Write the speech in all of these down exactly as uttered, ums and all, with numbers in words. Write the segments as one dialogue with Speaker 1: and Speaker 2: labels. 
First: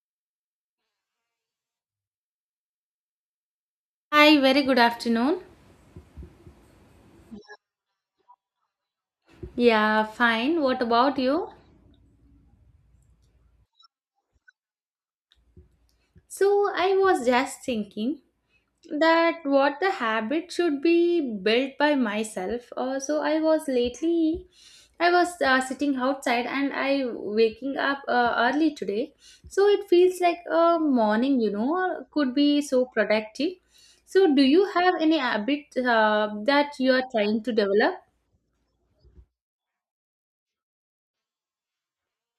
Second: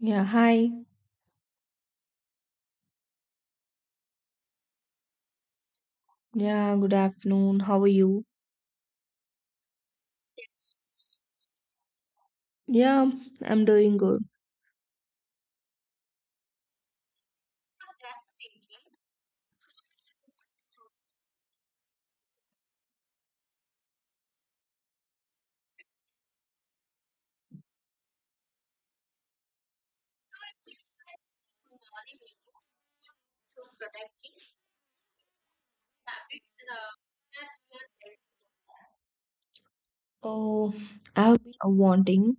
Speaker 1: Yeah, hi.
Speaker 2: Hi, very good afternoon.
Speaker 1: Yeah, good afternoon. How are you?
Speaker 2: Yeah, fine. What about you?
Speaker 1: Yeah, I'm doing good.
Speaker 2: So, I was just thinking that what the habit should be built by myself. Uh, so, I was lately, I was uh, sitting outside and I waking up uh, early today. So, it feels like a morning, you know, could be so productive. So, do you have any habit uh, that you are trying to develop?
Speaker 1: Oh, I've been uh, wanting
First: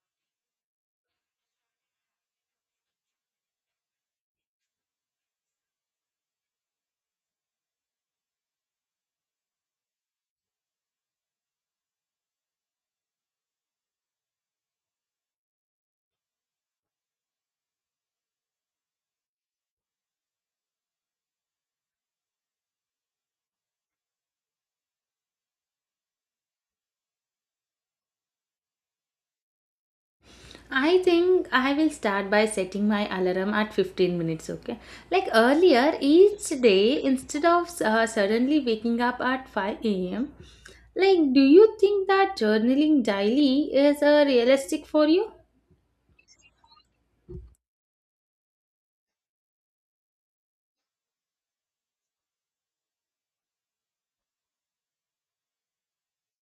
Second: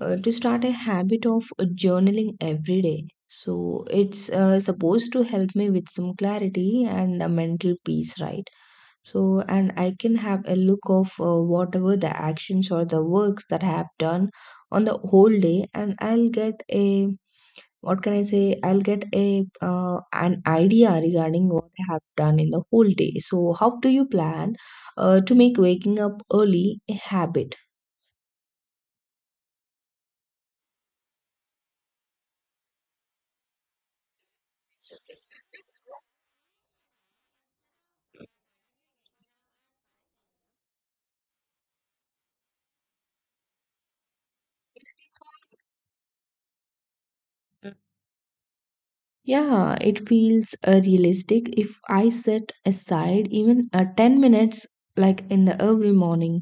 Speaker 1: uh, to start a habit of uh, journaling every day. So it's uh, supposed to help me with some clarity and a mental peace, right? So, and I can have a look of uh, whatever the actions or the works that I have done on the whole day, and I'll get a what can I say? I'll get a uh, an idea regarding what I have done in the whole day. So, how do you plan uh, to make waking up early a habit?
Speaker 2: I think I will start by setting my alarm at fifteen minutes, okay? Like earlier, each day, instead of uh, suddenly waking up at five a m, like, do you think that journaling daily is uh, realistic for you?
Speaker 1: Yeah, it feels uh, realistic if I set aside even uh, ten minutes, like in the early morning.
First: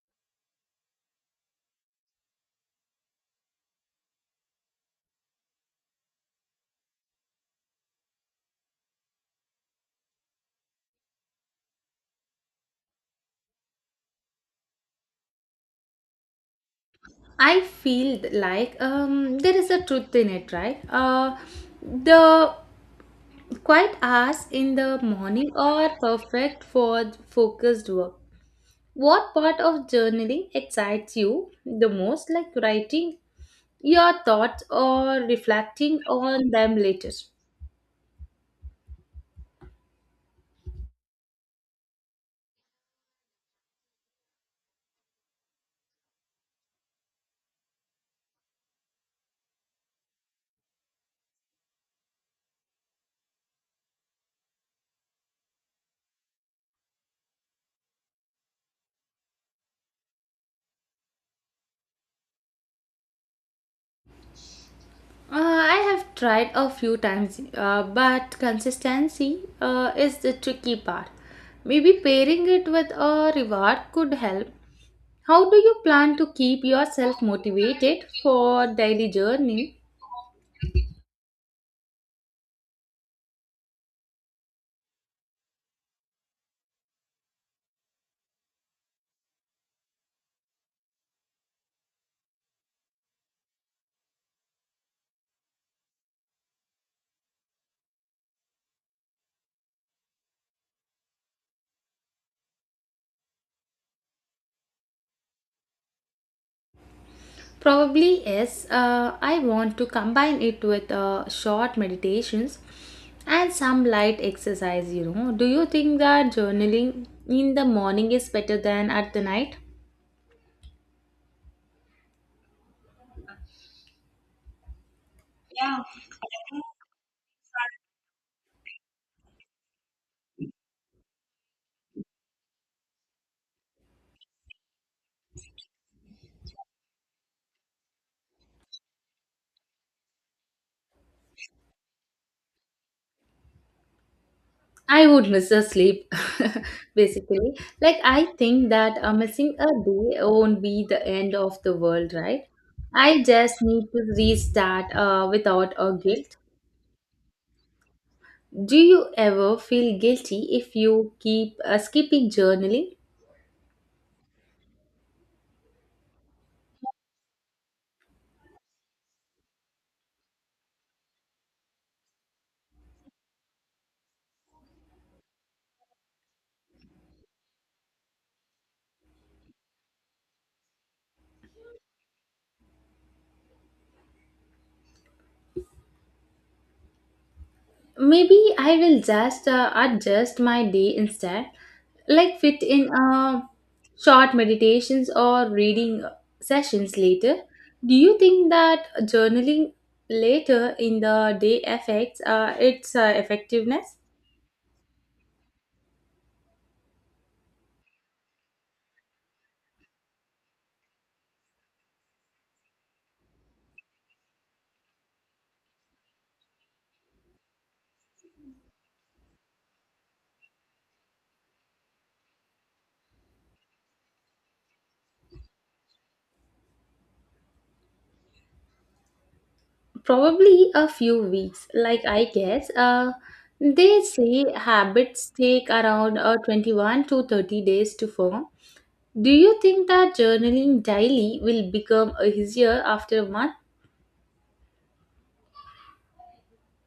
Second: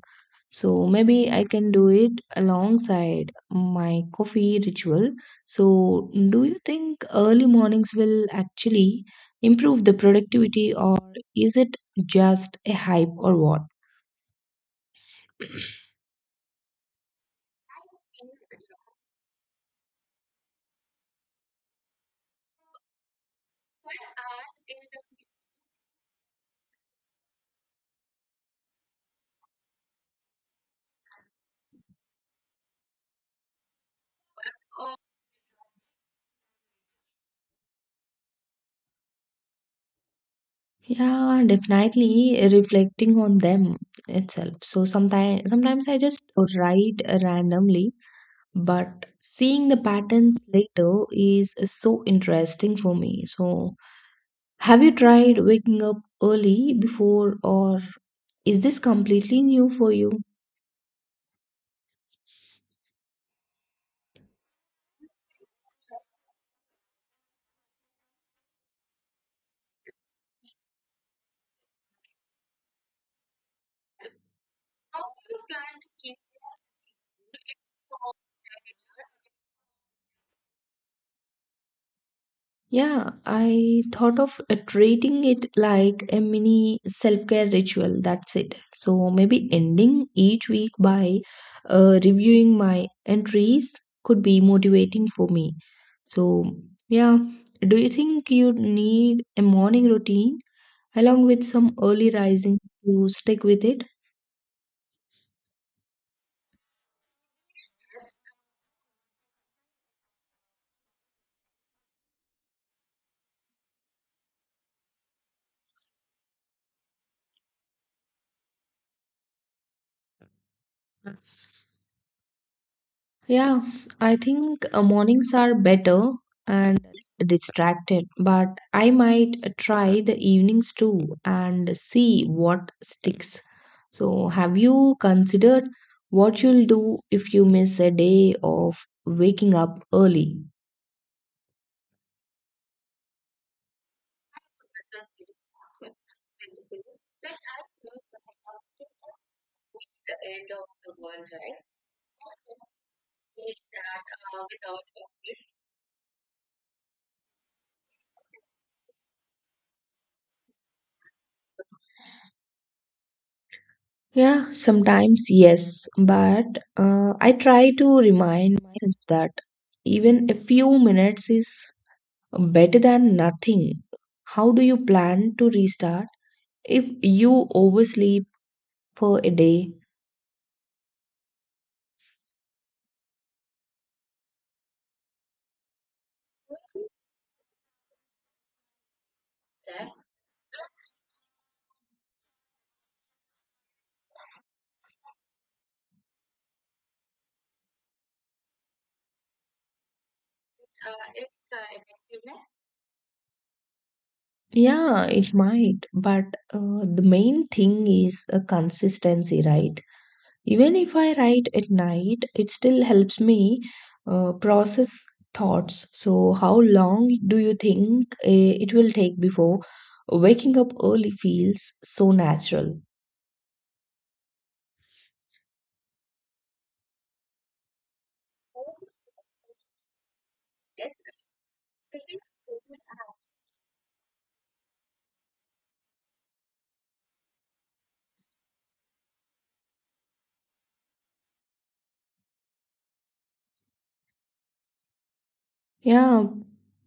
Speaker 1: So maybe I can do it alongside my coffee ritual. So, do you think early mornings will actually improve the productivity, or is it just a hype or what?
Speaker 2: I feel th- like um, there is a truth in it, right? Uh, the quiet hours in the morning are perfect for focused work. What part of journaling excites you the most, like writing your thoughts or reflecting on them later?
Speaker 1: Yeah, definitely reflecting on them itself. So sometimes sometimes I just write randomly, but seeing the patterns later is so interesting for me. So have you tried waking up early before, or is this completely new for you?
Speaker 2: Uh, I have tried a few times, uh, but consistency uh, is the tricky part. Maybe pairing it with a reward could help. How do you plan to keep yourself motivated for daily journey?
Speaker 1: Yeah, I thought of uh, treating it like a mini self care ritual. That's it. So maybe ending each week by uh, reviewing my entries could be motivating for me. So, yeah, do you think you need a morning routine along with some early rising to stick with it?
Speaker 2: Probably yes. Uh, I want to combine it with uh, short meditations and some light exercise, you know. Do you think that journaling in the morning is better than at the night?
Speaker 1: Yeah, I think uh, mornings are better and less distracted, but I might try the evenings too and see what sticks. So, have you considered what you'll do if you miss a day of waking up early?
Speaker 2: I would miss a sleep, basically. Like, I think that uh, missing a day won't be the end of the world, right? I just need to restart uh, without a guilt. Do you ever feel guilty if you keep uh, skipping journaling?
Speaker 1: Yeah, sometimes yes, but uh, I try to remind myself that even a few minutes is better than nothing. How do you plan to restart if you oversleep for a day?
Speaker 2: Maybe I will just uh, adjust my day instead, like fit in uh, short meditations or reading sessions later. Do you think that journaling later in the day affects uh, its uh, effectiveness?
Speaker 1: Yeah, it might, but uh, the main thing is a consistency, right? Even if I write at night, it still helps me uh, process thoughts. So, how long do you think uh, it will take before waking up early feels so natural?
Speaker 2: Probably a few weeks, like I guess. Uh, they say habits take around uh, twenty-one to thirty days to form. Do you think that journaling daily will become easier after a month?
Speaker 1: Yeah,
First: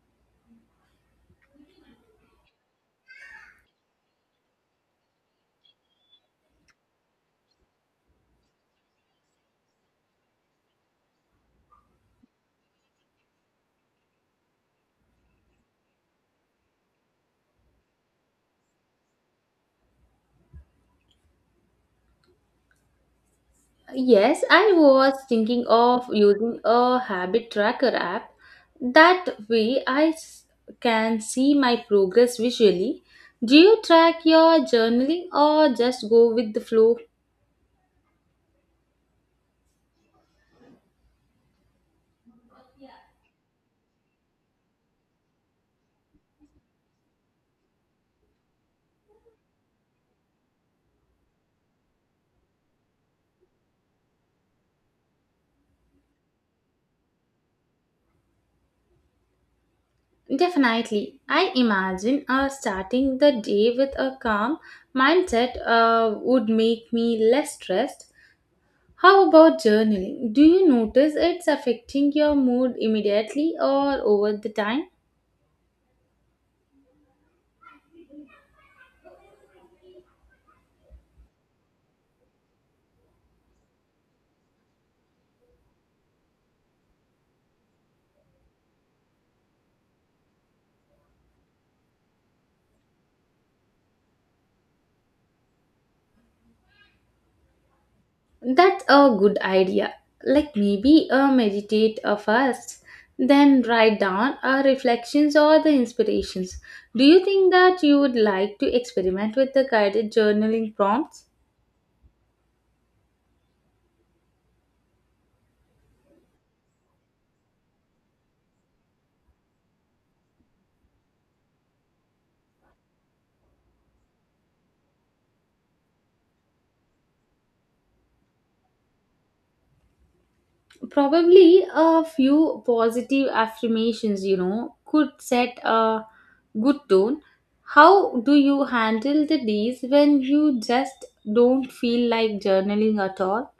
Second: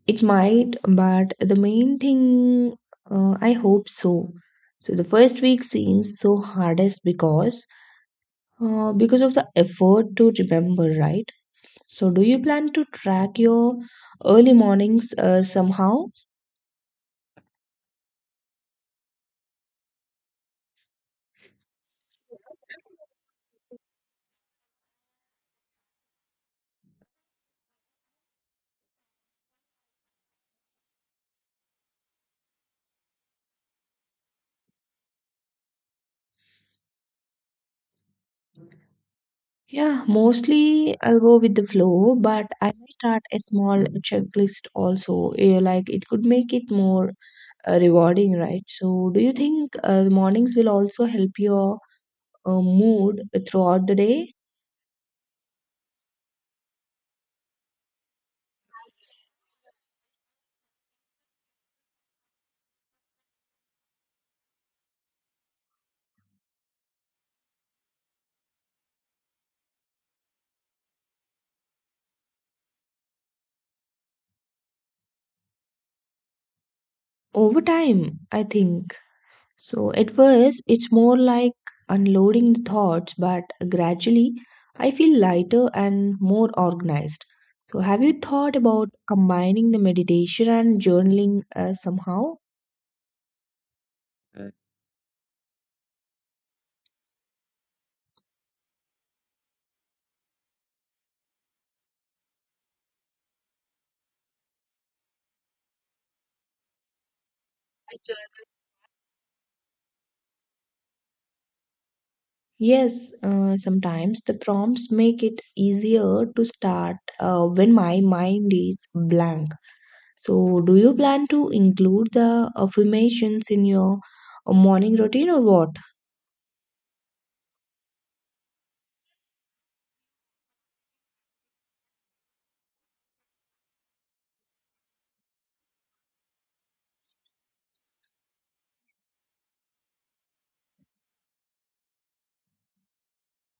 Speaker 1: it might, but the main thing, uh, I hope so. So, the first week seems so hardest because uh, because of the effort to remember, right? So, do you plan to track your early mornings uh, somehow?
Speaker 2: Yes, I was thinking of using a habit tracker app. That way I s- can see my progress visually. Do you track your journaling or just go with the flow?
Speaker 1: Yeah, mostly I'll go with the flow, but I may start a small checklist also. eh, Like it could make it more uh, rewarding, right? So, do you think uh, mornings will also help your uh, mood throughout the day?
Speaker 2: Definitely. I imagine uh, starting the day with a calm mindset uh, would make me less stressed. How about journaling? Do you notice it's affecting your mood immediately or over the time?
Speaker 1: Over time, I think. So at first, it's more like unloading the thoughts, but gradually I feel lighter and more organized. So have you thought about combining the meditation and journaling uh, somehow?
Speaker 2: That's a good idea. Like maybe uh, meditate uh, first, then write down our reflections or the inspirations. Do you think that you would like to experiment with the guided journaling prompts?
Speaker 1: Yes, uh, sometimes the prompts make it easier to start uh, when my mind is blank. So, do you plan to include the affirmations in your uh, morning routine or what?
Speaker 2: Probably a few positive affirmations, you know, could set a good tone. How do you handle the days when you just don't feel like journaling at all?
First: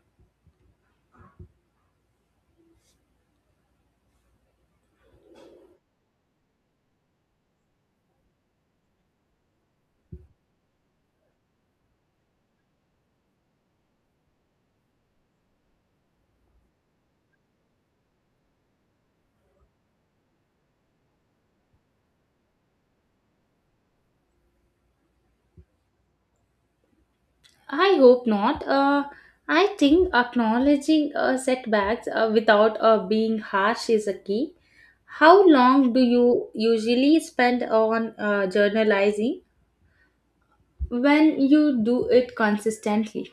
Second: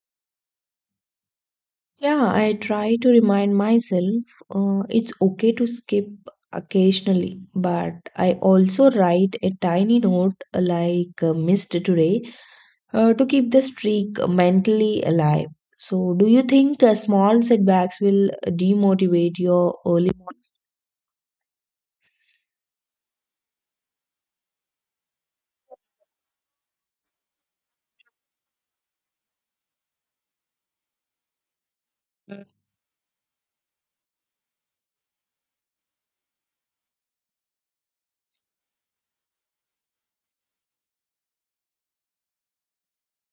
Speaker 1: Yeah, I try to remind myself uh, it's okay to skip occasionally, but I also write a tiny note uh, like uh, missed today, uh, to keep the streak mentally alive. So, do you think uh, small setbacks will uh, demotivate your early mornings?
Speaker 2: I hope not. Uh, I think acknowledging uh, setbacks uh, without uh, being harsh is a key. How long do you usually spend on uh, journalizing when you do it consistently?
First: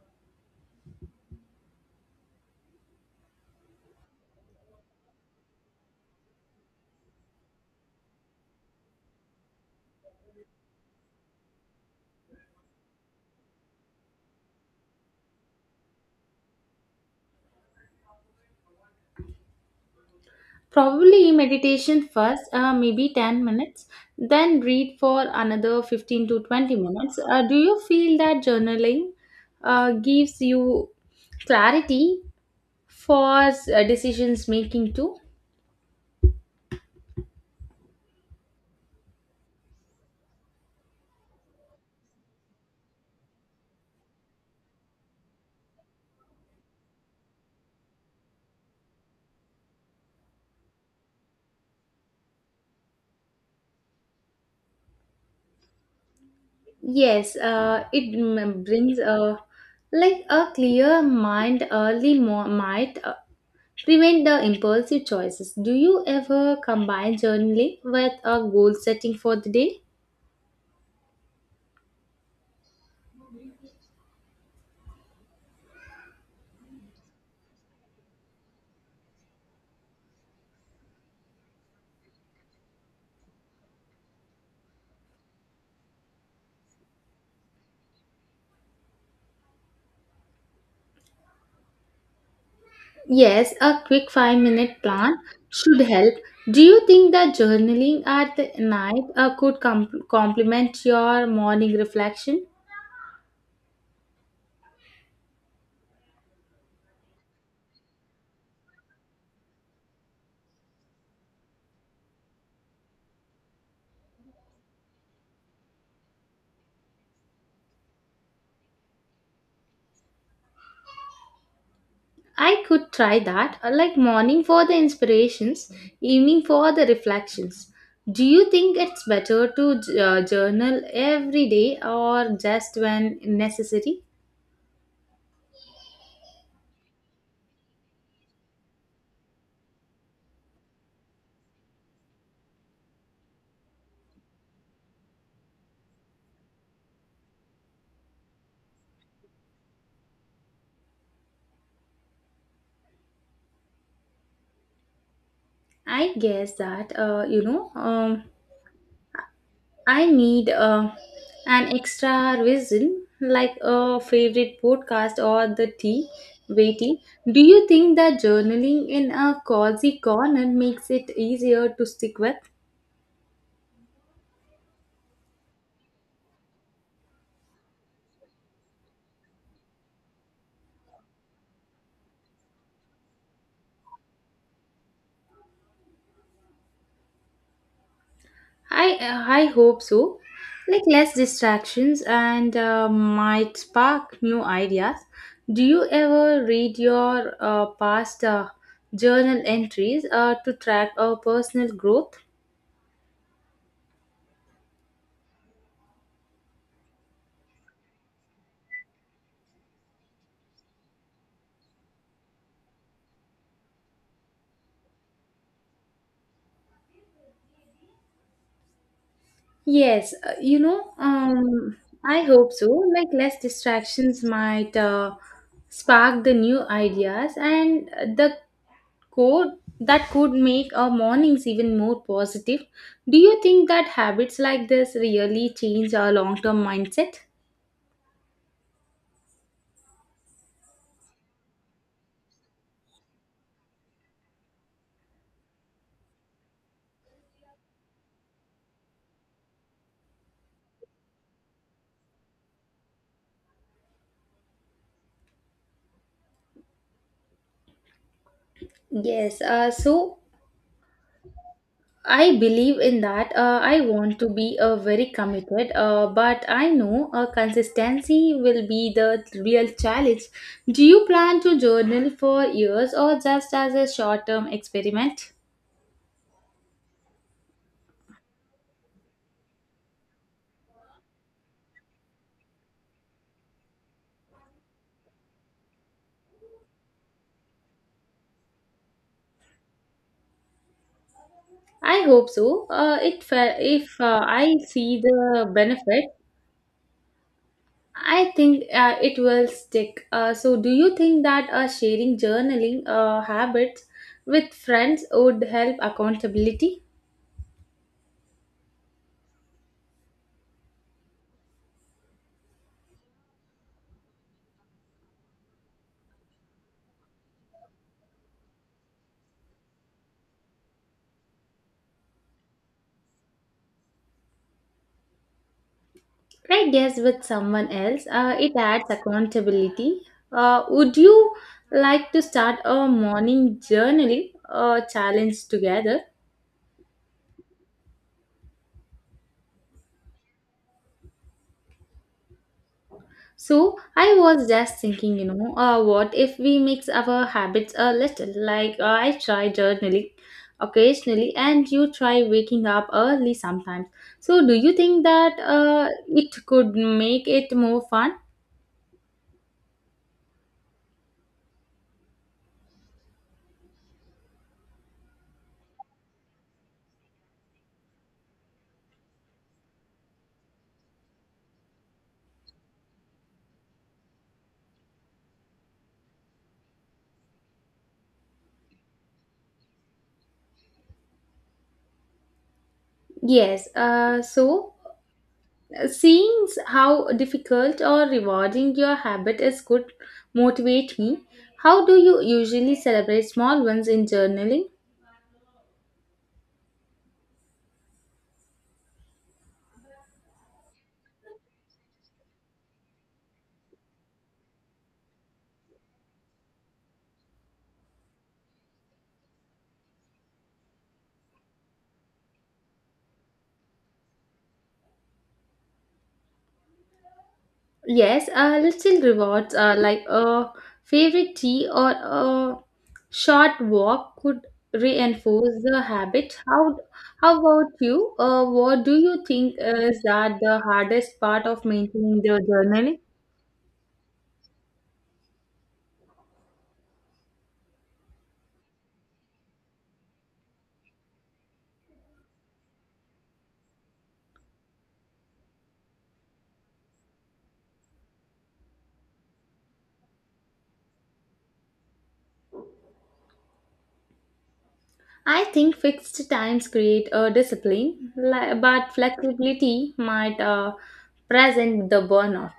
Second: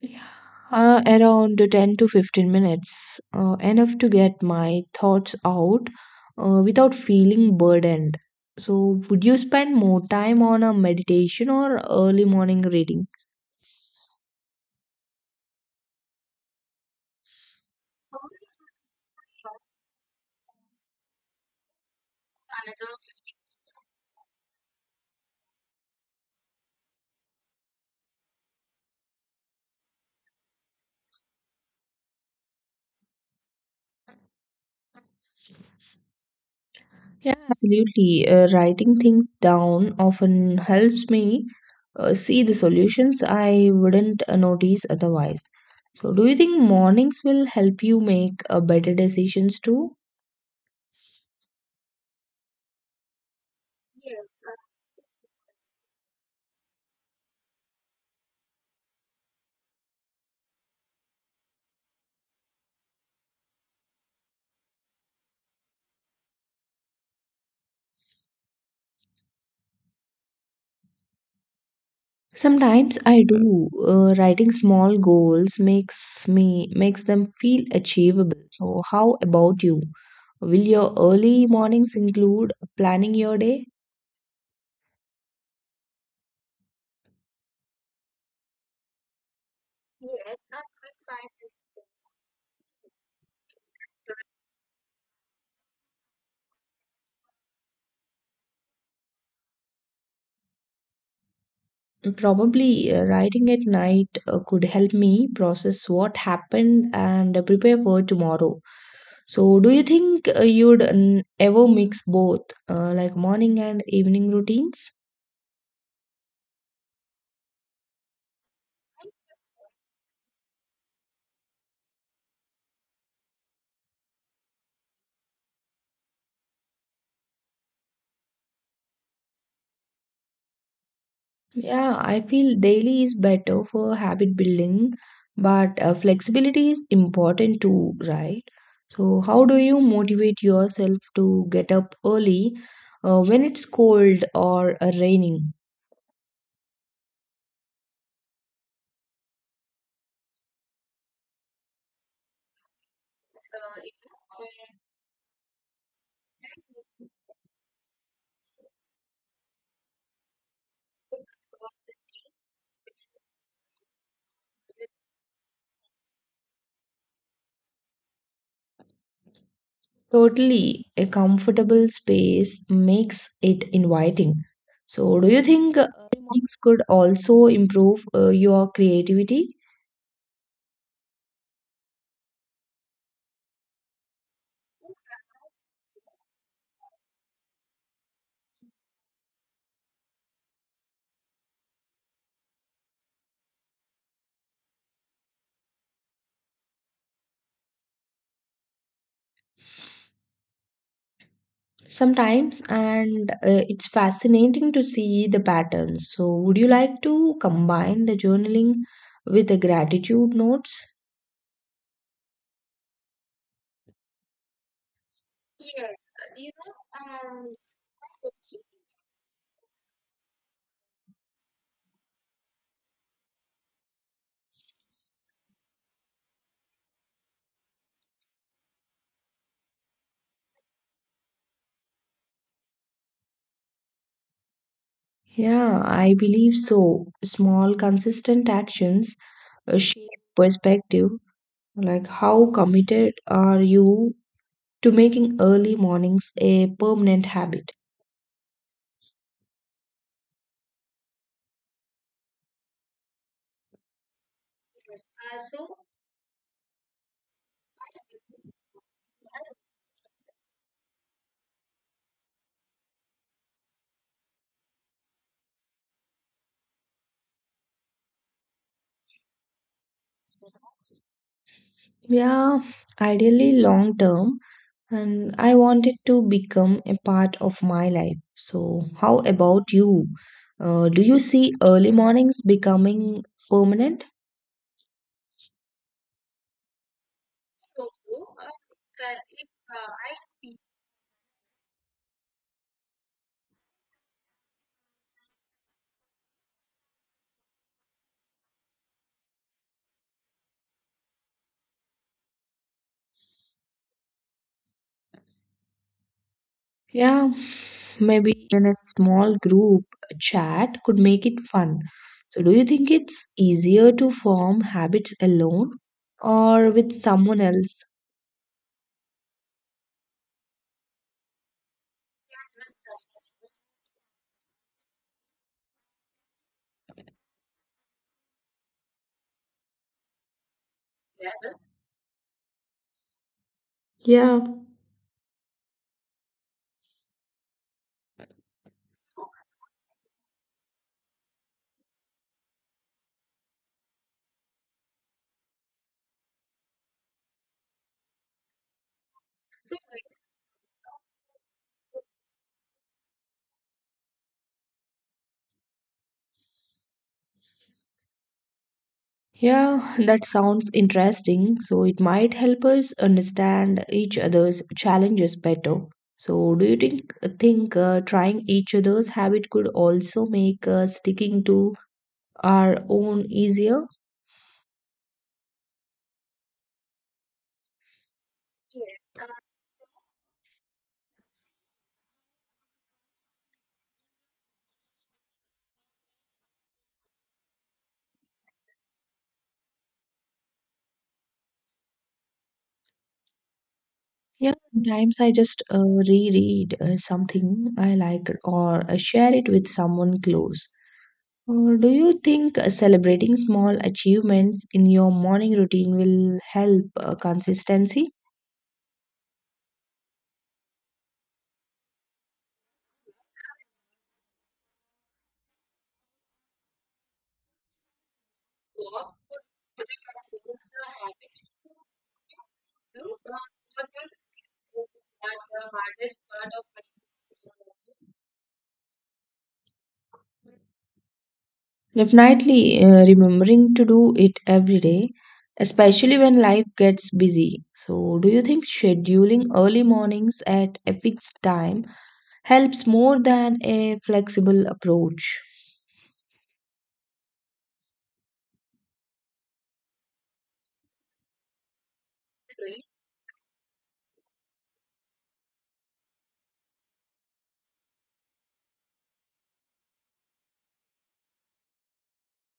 Speaker 1: Yeah, Uh, around ten to fifteen minutes, uh, enough to get my thoughts out uh, without feeling burdened. So, would you spend more time on a meditation or early morning reading?
Speaker 2: Probably meditation first, uh, maybe ten minutes, then read for another fifteen to twenty minutes. Uh, do you feel that journaling uh, gives you clarity for uh, decisions making too?
Speaker 1: Yeah, absolutely. Uh, writing things down often helps me uh, see the solutions I wouldn't uh, notice otherwise. So, do you think mornings will help you make uh, better decisions too?
Speaker 2: Yes, uh, it m- brings a like a clear mind early mo- might uh, prevent the impulsive choices. Do you ever combine journaling with a goal setting for the day?
Speaker 1: Sometimes I do. Uh, writing small goals makes me makes them feel achievable. So how about you? Will your early mornings include planning your day?
Speaker 2: Yes, a quick five minute plan should help. Do you think that journaling at the night uh, could com- complement your morning reflection?
Speaker 1: Probably uh, writing at night uh, could help me process what happened and prepare for tomorrow. So do you think uh, you'd mm, ever mix both, uh, like morning and evening routines?
Speaker 2: I could try that, uh, like morning for the inspirations, evening for the reflections. Do you think it's better to j- uh, journal every day
Speaker 1: Yeah, I
Speaker 2: or
Speaker 1: feel
Speaker 2: just
Speaker 1: daily is
Speaker 2: when
Speaker 1: better for
Speaker 2: necessary?
Speaker 1: habit building, but uh, flexibility is important too, right? So, how do you motivate yourself to get up early uh, when it's cold or uh, raining?
Speaker 2: I guess that, uh, you know, um, I need uh, an extra reason, like a favorite podcast or the tea, waiting. Do you think that journaling in a cozy corner makes
Speaker 1: Totally, a
Speaker 2: it easier to
Speaker 1: comfortable
Speaker 2: stick with?
Speaker 1: space makes it inviting. So, do you think uh, early mornings could also improve uh, your creativity?
Speaker 2: I uh, I hope so. Like less distractions and uh, might spark new ideas. Do you ever read your uh, past uh, journal entries uh, to track our personal growth?
Speaker 1: Sometimes, and uh, it's fascinating to see the patterns. So, would you like to combine the journaling with the gratitude notes?
Speaker 2: Yes, uh, you know, um, I hope so. Like less distractions might uh, spark the new ideas and the Code that could make our mornings even more positive. Do you think that habits like this really
Speaker 1: Yeah,
Speaker 2: change our
Speaker 1: I
Speaker 2: long
Speaker 1: believe
Speaker 2: term
Speaker 1: so.
Speaker 2: mindset?
Speaker 1: Small, consistent actions uh, shape perspective. Like, how committed are you to making early mornings a permanent habit?
Speaker 2: Yes, uh, so I believe in that. Uh, I want to be uh, very committed, uh, but I know uh, consistency will be the real challenge. Do you plan to journal for
Speaker 1: Yeah,
Speaker 2: years or just
Speaker 1: ideally
Speaker 2: as a
Speaker 1: long
Speaker 2: short
Speaker 1: term,
Speaker 2: term experiment?
Speaker 1: and I want it to become a part of my life. So, how about you? Uh, do you see early mornings becoming permanent?
Speaker 2: I hope so. Uh, it fe- if uh, I see the benefit, I think uh, it will stick. Uh, so, do you think that uh, sharing journaling uh, habits with friends would help accountability?
Speaker 1: Yeah, maybe even a small group chat could make it fun. So, do you think it's easier to form habits alone or with someone else?
Speaker 2: Right, yes, with someone else, uh, it adds accountability. Uh, would you like to start a morning journaling
Speaker 1: Yeah.
Speaker 2: uh, challenge together? So I was just thinking, you know, uh, what if we mix our habits a little? Like uh, I try journaling occasionally, and you try waking up early sometimes. So do you think that uh, it could make it more fun?
Speaker 1: Yeah, that sounds interesting. So it might help us understand each other's challenges better. So do you think think uh, trying each other's habit could also make uh, sticking to our own easier? Yes. Uh,
Speaker 2: Yes. Uh, so uh, seeing s- how difficult or rewarding your habit is could motivate me. How do you usually celebrate small ones in
Speaker 1: Yeah,
Speaker 2: journaling?
Speaker 1: sometimes I just uh, reread uh, something I like or uh, share it with someone close. Or do you think uh, celebrating small achievements in your morning routine will help uh, consistency?
Speaker 2: Yes, uh, little
Speaker 1: What
Speaker 2: rewards uh,
Speaker 1: could
Speaker 2: like
Speaker 1: break
Speaker 2: a
Speaker 1: the
Speaker 2: favorite
Speaker 1: habits?
Speaker 2: tea or a
Speaker 1: You are
Speaker 2: short walk could
Speaker 1: what is that
Speaker 2: reinforce
Speaker 1: the
Speaker 2: the
Speaker 1: hardest
Speaker 2: habit.
Speaker 1: part of
Speaker 2: How
Speaker 1: my
Speaker 2: how about you? Uh, what do you think is that the hardest part of maintaining the
Speaker 1: definitely
Speaker 2: journaling?
Speaker 1: uh, remembering to do it every day, especially when life gets busy. So, do you think scheduling early mornings at a fixed time helps more than a flexible approach?
Speaker 2: I think fixed times create a discipline, li- but flexibility might uh, present the burnout.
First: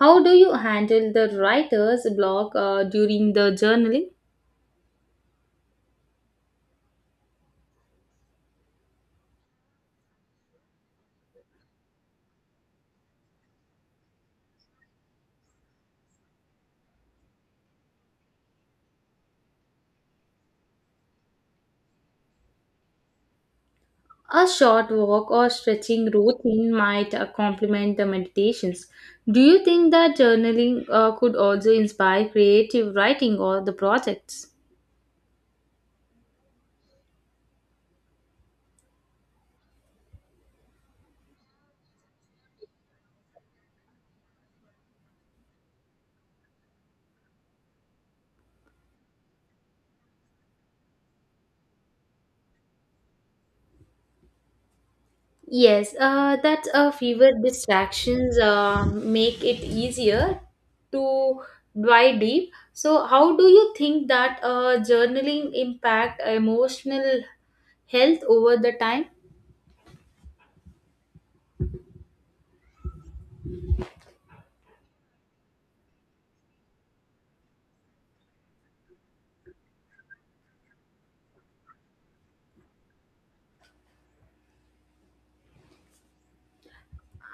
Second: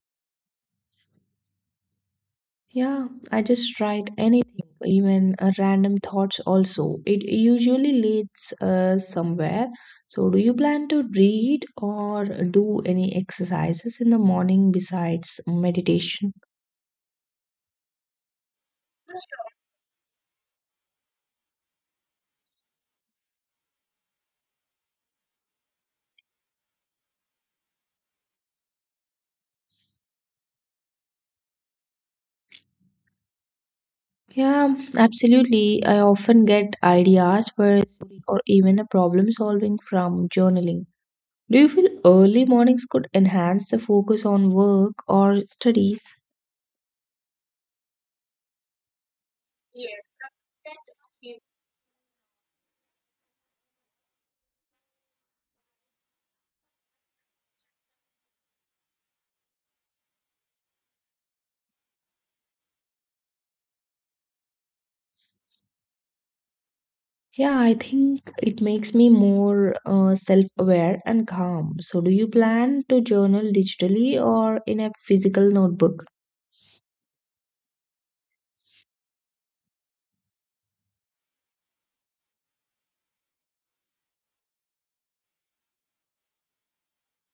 Speaker 2: How do you handle the writer's block uh,
Speaker 1: Yeah,
Speaker 2: during
Speaker 1: I
Speaker 2: the
Speaker 1: just
Speaker 2: journaling?
Speaker 1: write anything, even uh, random thoughts also. It usually leads uh, somewhere. So, do you plan to read or do any exercises in the morning besides meditation?
Speaker 2: A short walk or stretching routine might uh, complement the meditations. Do you think that journaling uh, could also inspire creative writing or the projects?
Speaker 1: Yeah, absolutely. I often get ideas for story or even a problem solving from journaling. Do you feel early mornings could enhance the focus on work or studies?
Speaker 2: Yes, uh, that uh, fewer distractions uh, make it easier to dive deep. So, how do you think that uh, journaling impact emotional
Speaker 1: Yeah, I
Speaker 2: health
Speaker 1: think
Speaker 2: over
Speaker 1: it
Speaker 2: the
Speaker 1: makes
Speaker 2: time?
Speaker 1: me more uh, self-aware and calm. So, do you plan to journal digitally or in a physical notebook?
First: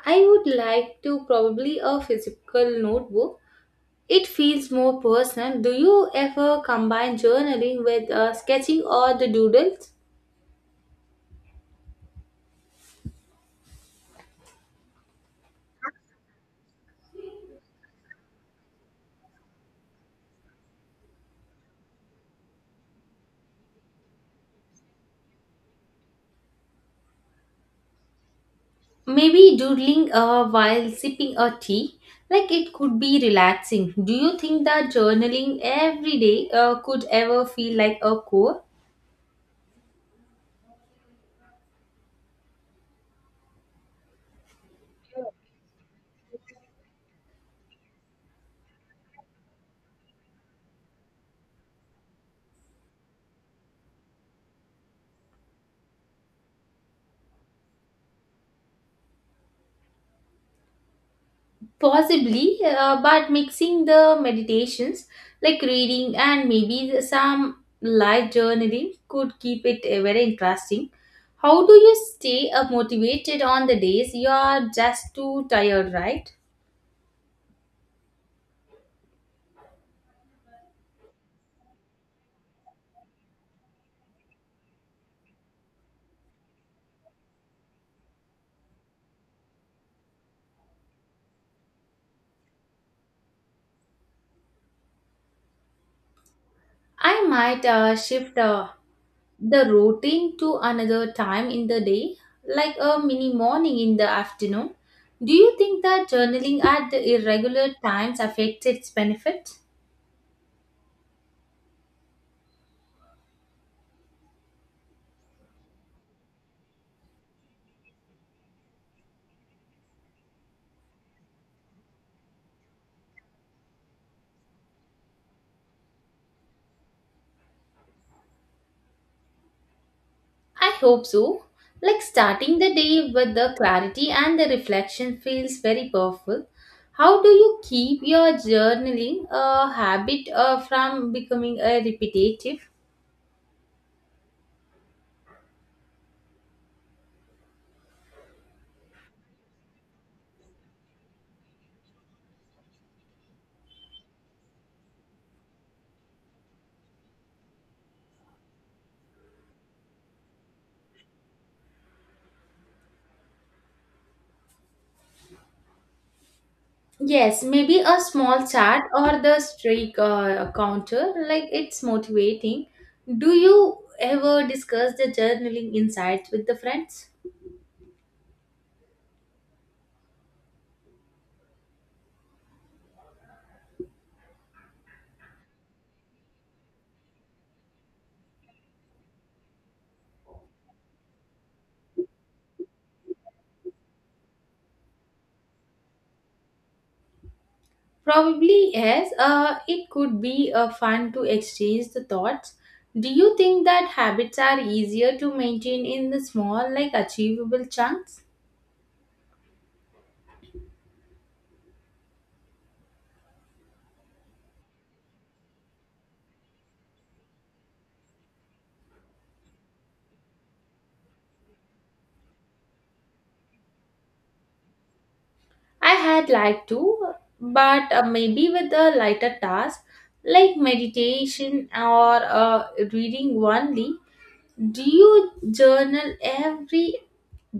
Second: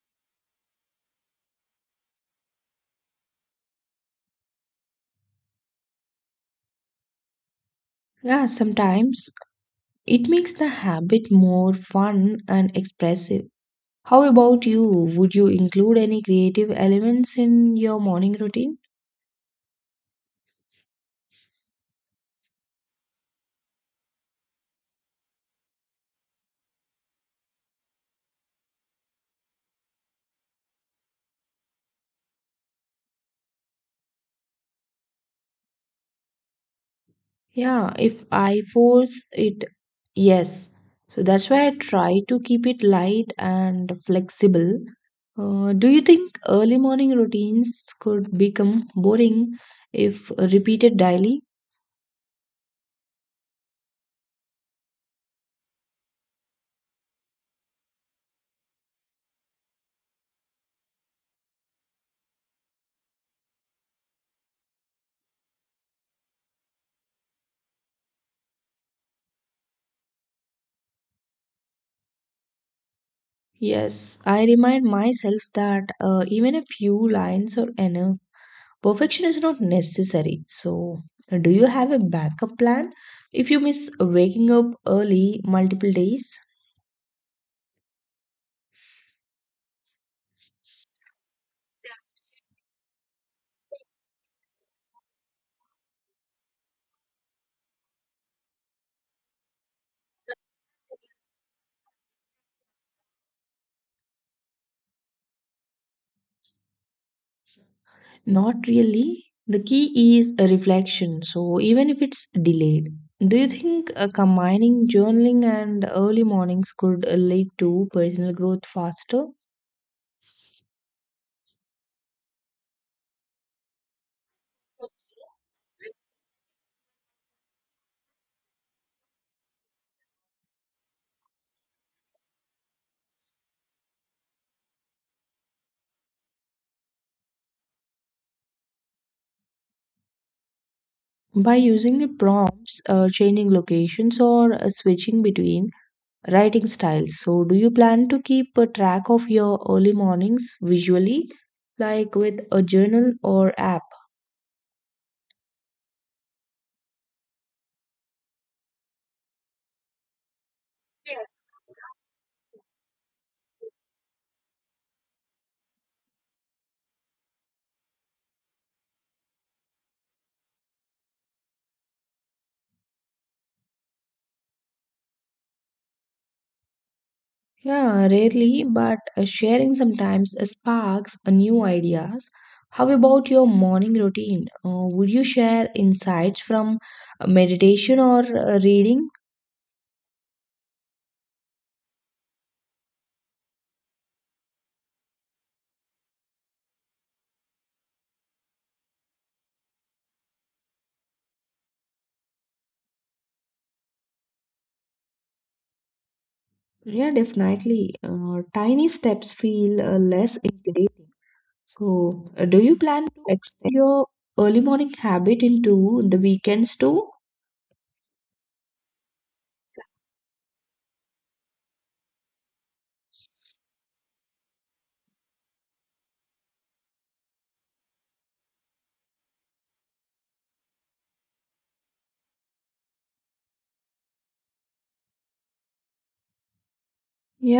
Speaker 2: I would like to probably a physical notebook. It feels more personal. Do you ever combine journaling with uh,
Speaker 1: Yeah,
Speaker 2: sketching or the
Speaker 1: sometimes
Speaker 2: doodles?
Speaker 1: it makes the habit more fun and expressive. How about you? Would you include any creative elements in your morning routine?
Speaker 2: Maybe doodling uh, while sipping a tea? Like it could be relaxing. Do you think that journaling every day uh, could ever feel
Speaker 1: Yeah,
Speaker 2: like a
Speaker 1: if I
Speaker 2: chore?
Speaker 1: force it, yes. So that's why I try to keep it light and flexible. Uh, do you think early morning routines could become boring if repeated daily?
Speaker 2: Possibly, uh, but mixing the meditations like reading and maybe the- some live journaling could keep it uh, very interesting. How do you stay uh, motivated on the days
Speaker 1: Yes,
Speaker 2: you
Speaker 1: I
Speaker 2: are
Speaker 1: remind
Speaker 2: just
Speaker 1: myself
Speaker 2: too
Speaker 1: that
Speaker 2: tired,
Speaker 1: uh,
Speaker 2: right?
Speaker 1: even a few lines are enough. Perfection is not necessary. So, do you have a backup plan if you miss waking up early multiple days?
Speaker 2: I might uh, shift uh, the routine to another time in the day, like a mini morning in the afternoon. Do you think that journaling at the irregular times affects
Speaker 1: Not
Speaker 2: its
Speaker 1: really.
Speaker 2: benefit?
Speaker 1: The key is a reflection, so even if it's delayed. Do you think uh, combining journaling and early mornings could uh, lead to personal growth faster?
Speaker 2: I hope so. Like starting the day with the clarity and the reflection feels very powerful. How do you keep your journaling uh, habit uh, from
Speaker 1: By
Speaker 2: becoming uh,
Speaker 1: using the
Speaker 2: repetitive?
Speaker 1: prompts, uh, changing locations, or uh, switching between writing styles. So, do you plan to keep a track of your early mornings visually, like with a journal or app?
Speaker 2: Yes, maybe a small chart or the streak uh, counter, like it's motivating. Do you ever discuss the journaling insights with the friends?
Speaker 1: Yeah, rarely, but uh, sharing sometimes sparks uh, new ideas. How about your morning routine? Uh, would you share insights from uh, meditation or uh, reading?
Speaker 2: Probably yes. Uh, it could be uh, fun to exchange the thoughts. Do you think that habits are easier to maintain in the small, like
Speaker 1: Yeah,
Speaker 2: achievable
Speaker 1: definitely.
Speaker 2: chunks?
Speaker 1: Uh, tiny steps feel uh, less intimidating. So, uh, do you plan to extend your early morning habit into the weekends too?
Speaker 2: I had like to, but uh, maybe with a lighter task like meditation or uh, reading only. Do you journal every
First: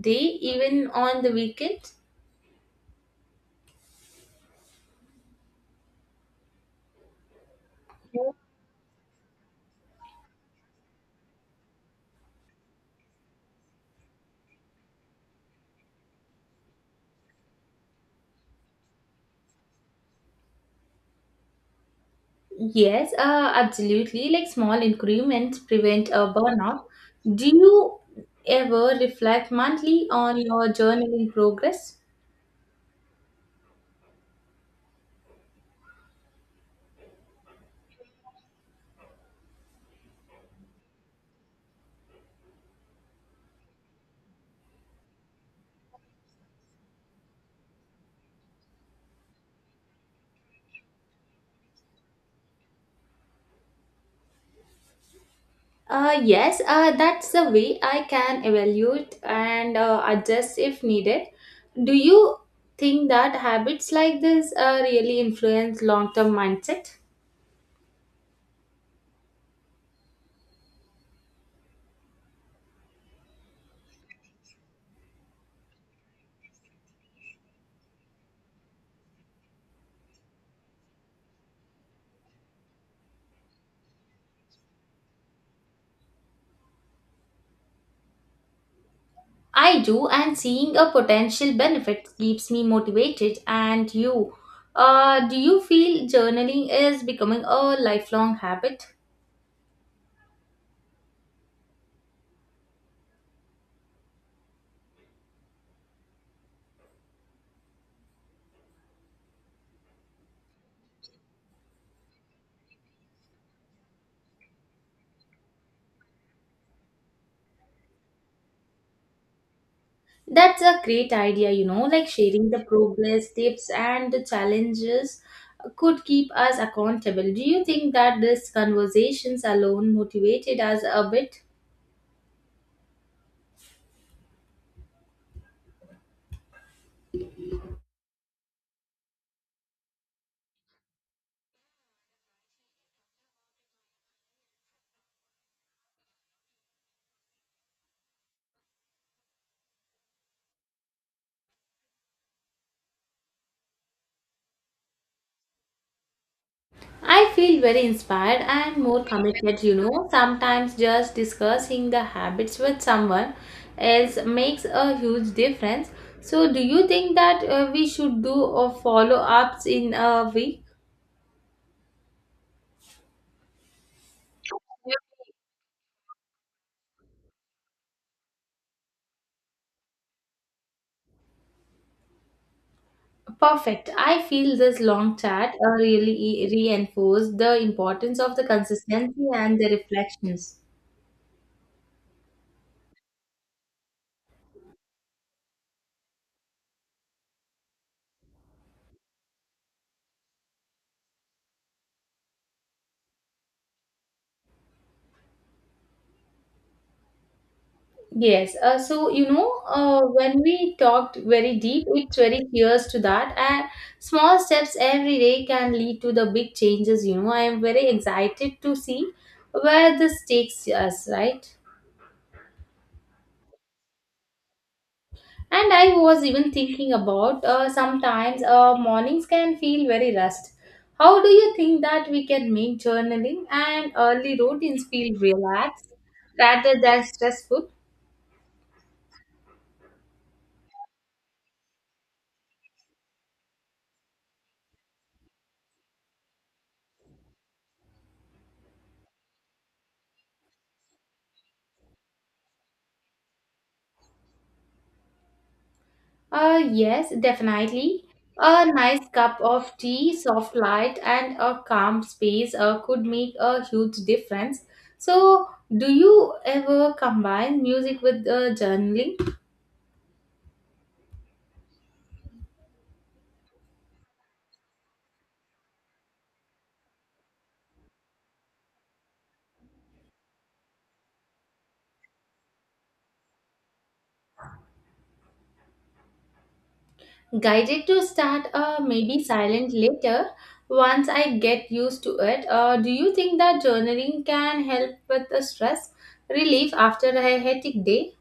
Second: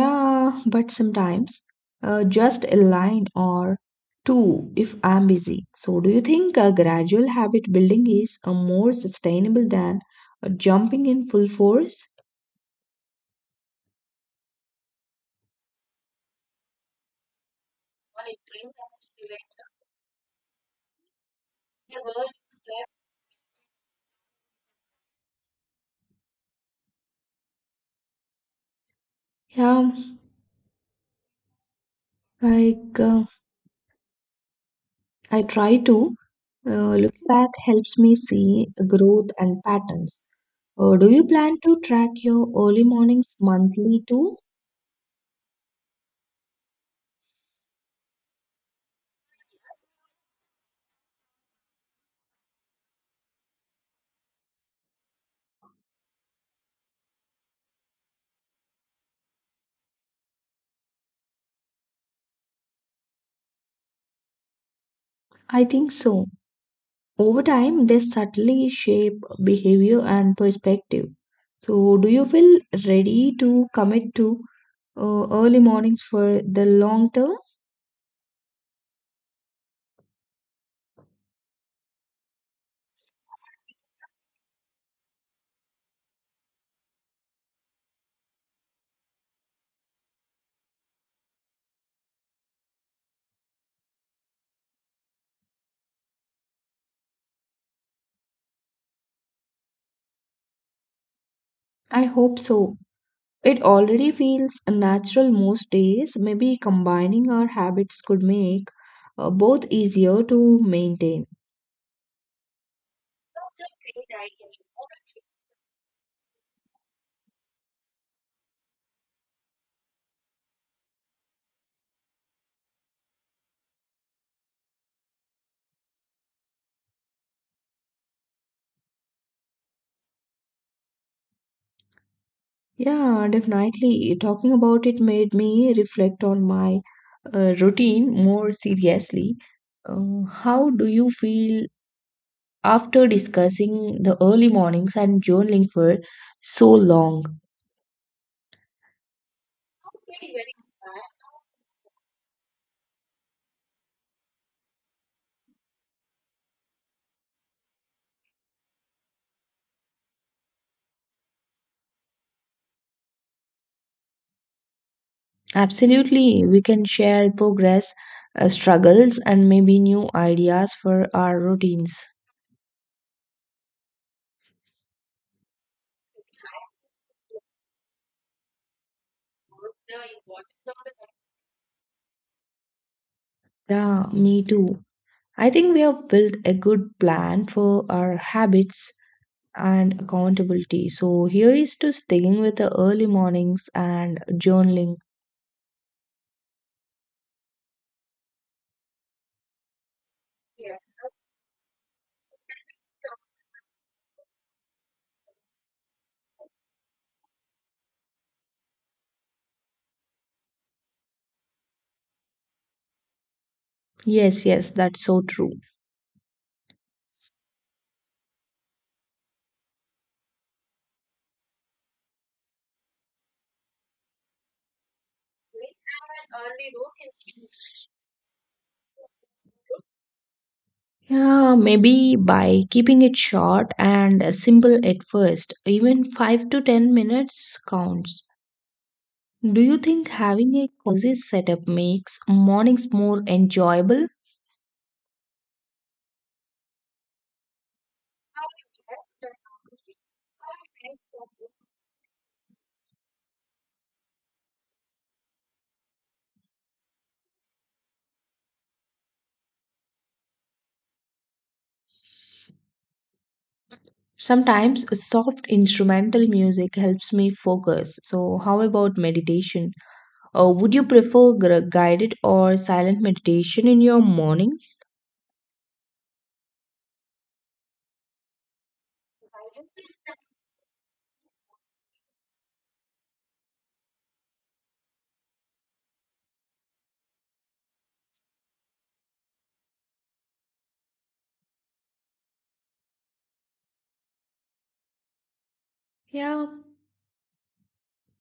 Speaker 2: day,
Speaker 1: but
Speaker 2: even on the
Speaker 1: sometimes
Speaker 2: weekends?
Speaker 1: uh, just a line or two if I'm busy. So, do you think a gradual habit building is a more sustainable than uh, jumping in full force?
Speaker 2: Yes, uh, absolutely. Like small increments prevent a burnout. Do you ever reflect
Speaker 1: Yeah,
Speaker 2: monthly on your journaling progress?
Speaker 1: like uh, I try to. Uh, look back helps me see growth and patterns. Uh, do you plan to track your early mornings monthly too?
Speaker 2: Uh, yes, uh, that's the way I can evaluate and uh, adjust if needed. Do you think that habits like this uh, really
Speaker 1: I
Speaker 2: influence
Speaker 1: think
Speaker 2: long
Speaker 1: so.
Speaker 2: term mindset?
Speaker 1: Over time, they subtly shape behavior and perspective. So, do you feel ready to commit to uh, early mornings for the long term?
Speaker 2: I do, and seeing a potential benefit keeps me motivated. And you, uh, do you feel journaling is becoming a lifelong habit?
Speaker 1: I hope so. It already feels natural most days. Maybe combining our habits could make uh, both easier to maintain. That's a great idea.
Speaker 2: That's a great idea, you know, like sharing the progress, tips, and the challenges could keep us accountable. Do you think that these conversations alone motivated us a bit?
Speaker 1: Yeah, definitely. Talking about it made me reflect on my uh, routine more seriously. Uh, how do you feel after discussing the early mornings and journaling for so long?
Speaker 2: I feel very inspired and more committed, you know. Sometimes just discussing the habits with someone else makes a huge difference.
Speaker 1: Absolutely.
Speaker 2: So, do
Speaker 1: We can
Speaker 2: you think
Speaker 1: share
Speaker 2: that uh, we
Speaker 1: progress,
Speaker 2: should do
Speaker 1: uh,
Speaker 2: a follow
Speaker 1: struggles, and
Speaker 2: ups
Speaker 1: maybe
Speaker 2: in
Speaker 1: new
Speaker 2: a week?
Speaker 1: ideas for our routines.
Speaker 2: Perfect.
Speaker 1: Yeah,
Speaker 2: I
Speaker 1: me
Speaker 2: feel this
Speaker 1: too.
Speaker 2: long
Speaker 1: I
Speaker 2: chat uh,
Speaker 1: think we have
Speaker 2: really
Speaker 1: built
Speaker 2: e-
Speaker 1: a good
Speaker 2: reinforced
Speaker 1: plan
Speaker 2: the
Speaker 1: for our
Speaker 2: importance of the
Speaker 1: habits
Speaker 2: consistency and the
Speaker 1: and
Speaker 2: reflections.
Speaker 1: accountability. So here is to sticking with the early mornings and journaling.
Speaker 2: Yes. Uh, so, you know, uh, when we talked very deep, it's very clear to that. Uh, small
Speaker 1: Yes, yes,
Speaker 2: steps
Speaker 1: that's
Speaker 2: every
Speaker 1: so
Speaker 2: day
Speaker 1: true.
Speaker 2: can lead to the big changes, you know. I am very excited to see where this takes us, right? And I was even thinking about uh, sometimes uh, mornings can feel very rushed. How do you
Speaker 1: Yeah,
Speaker 2: think that
Speaker 1: maybe
Speaker 2: we can
Speaker 1: by
Speaker 2: make
Speaker 1: keeping it
Speaker 2: journaling
Speaker 1: short
Speaker 2: and
Speaker 1: and
Speaker 2: early routines
Speaker 1: simple at
Speaker 2: feel
Speaker 1: first,
Speaker 2: relaxed
Speaker 1: even five to
Speaker 2: rather
Speaker 1: ten
Speaker 2: than
Speaker 1: minutes
Speaker 2: stressful?
Speaker 1: counts. Do you think having a cozy setup makes mornings more enjoyable?
Speaker 2: Uh, yes, definitely. A nice cup of tea, soft light, and a calm space uh, could make a huge difference.
Speaker 1: Sometimes a soft
Speaker 2: So, do
Speaker 1: instrumental
Speaker 2: you
Speaker 1: music
Speaker 2: ever
Speaker 1: helps me
Speaker 2: combine
Speaker 1: focus.
Speaker 2: music with
Speaker 1: So,
Speaker 2: uh,
Speaker 1: how about
Speaker 2: journaling?
Speaker 1: meditation? Uh, would you prefer gr- guided or silent meditation in your mornings?
Speaker 2: Guided to start, uh, maybe silent later. Once I get used to it, uh, do you think that journaling can help with the stress
Speaker 1: Yeah,
Speaker 2: relief after a hectic day?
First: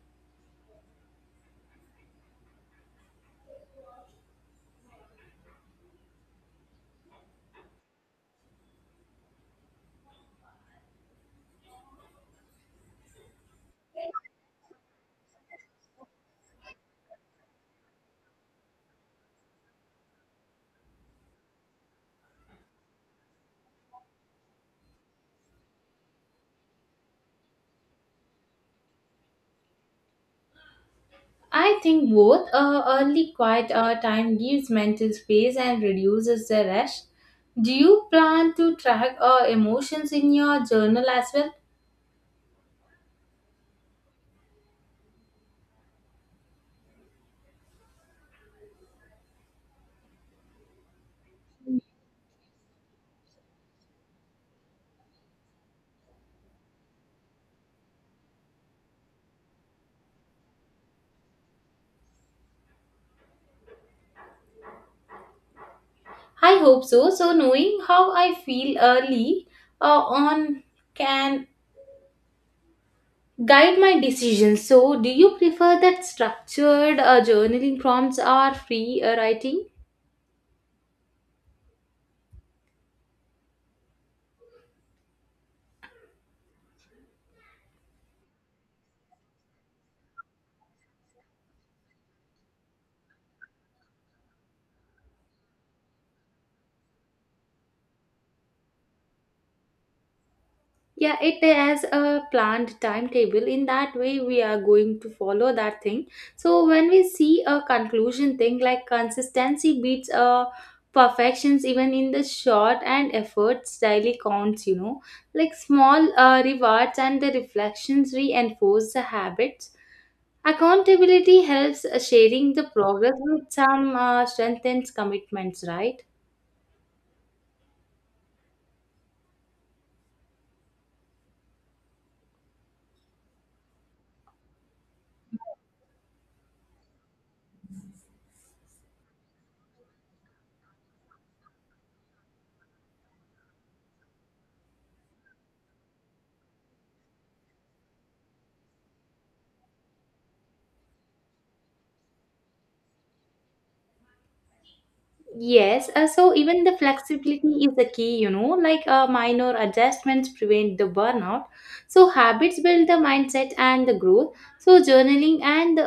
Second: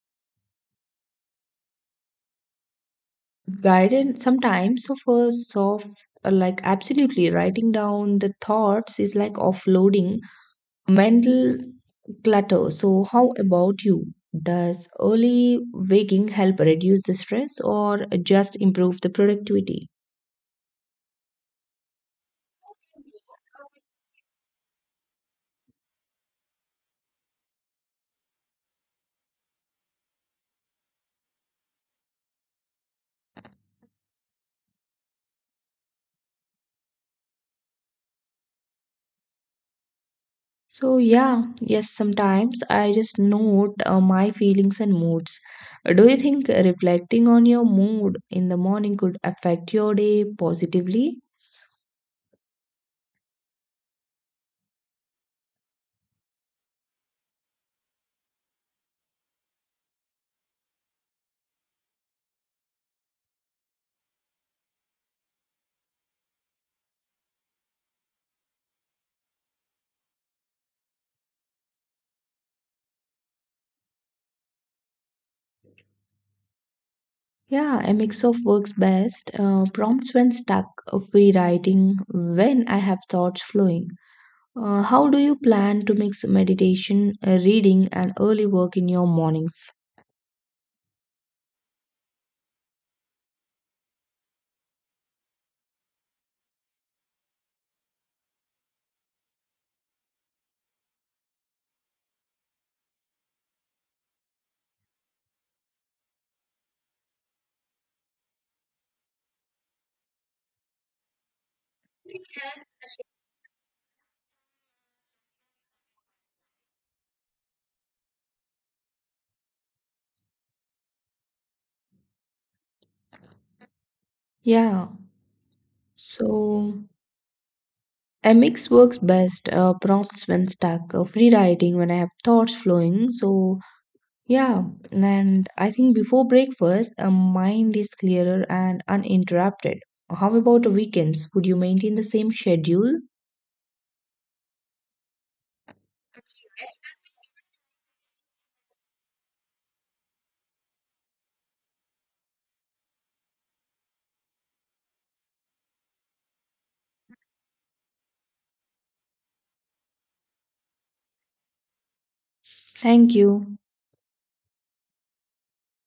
Speaker 1: guided. Sometimes of a soft, uh, like absolutely writing down the thoughts is like offloading mental clutter. So, how about you? Does early waking help reduce the stress or just improve the productivity?
Speaker 2: I think both. Uh, early quiet uh, time gives mental space and reduces the rush. Do you plan to track uh, emotions in your
Speaker 1: So,
Speaker 2: journal as well?
Speaker 1: yeah, yes, sometimes I just note uh, my feelings and moods. Do you think reflecting on your mood in the morning could affect your day positively?
Speaker 2: I hope so. So, knowing how I feel early uh, on can guide my decisions. So, do you prefer that structured uh, journaling
Speaker 1: Yeah, a
Speaker 2: prompts
Speaker 1: mix of
Speaker 2: or
Speaker 1: works
Speaker 2: free uh,
Speaker 1: best. Uh,
Speaker 2: writing?
Speaker 1: prompts when stuck, uh, free writing when I have thoughts flowing. Uh, how do you plan to mix meditation, uh, reading, and early work in your mornings?
Speaker 2: Yeah, it has a planned timetable. In that way, we are going to follow that thing. So when we see a conclusion thing like consistency beats uh, perfections, even in the short and efforts daily counts. You know, like small uh, rewards and the reflections reinforce the habits. Accountability helps uh, sharing the progress, with some uh,
Speaker 1: Yeah,
Speaker 2: strengthens commitments, right?
Speaker 1: so a mix works best. Uh, prompts when stuck, uh, free writing when I have thoughts flowing. So, yeah, and I think before breakfast, a mind is clearer and uninterrupted. How about weekends? Would you maintain the same schedule?
Speaker 2: Yes, uh, so even the flexibility is the key, you know, like uh, minor adjustments prevent the burnout. So habits build the
Speaker 1: Thank
Speaker 2: mindset
Speaker 1: you.
Speaker 2: and the growth. So journaling and the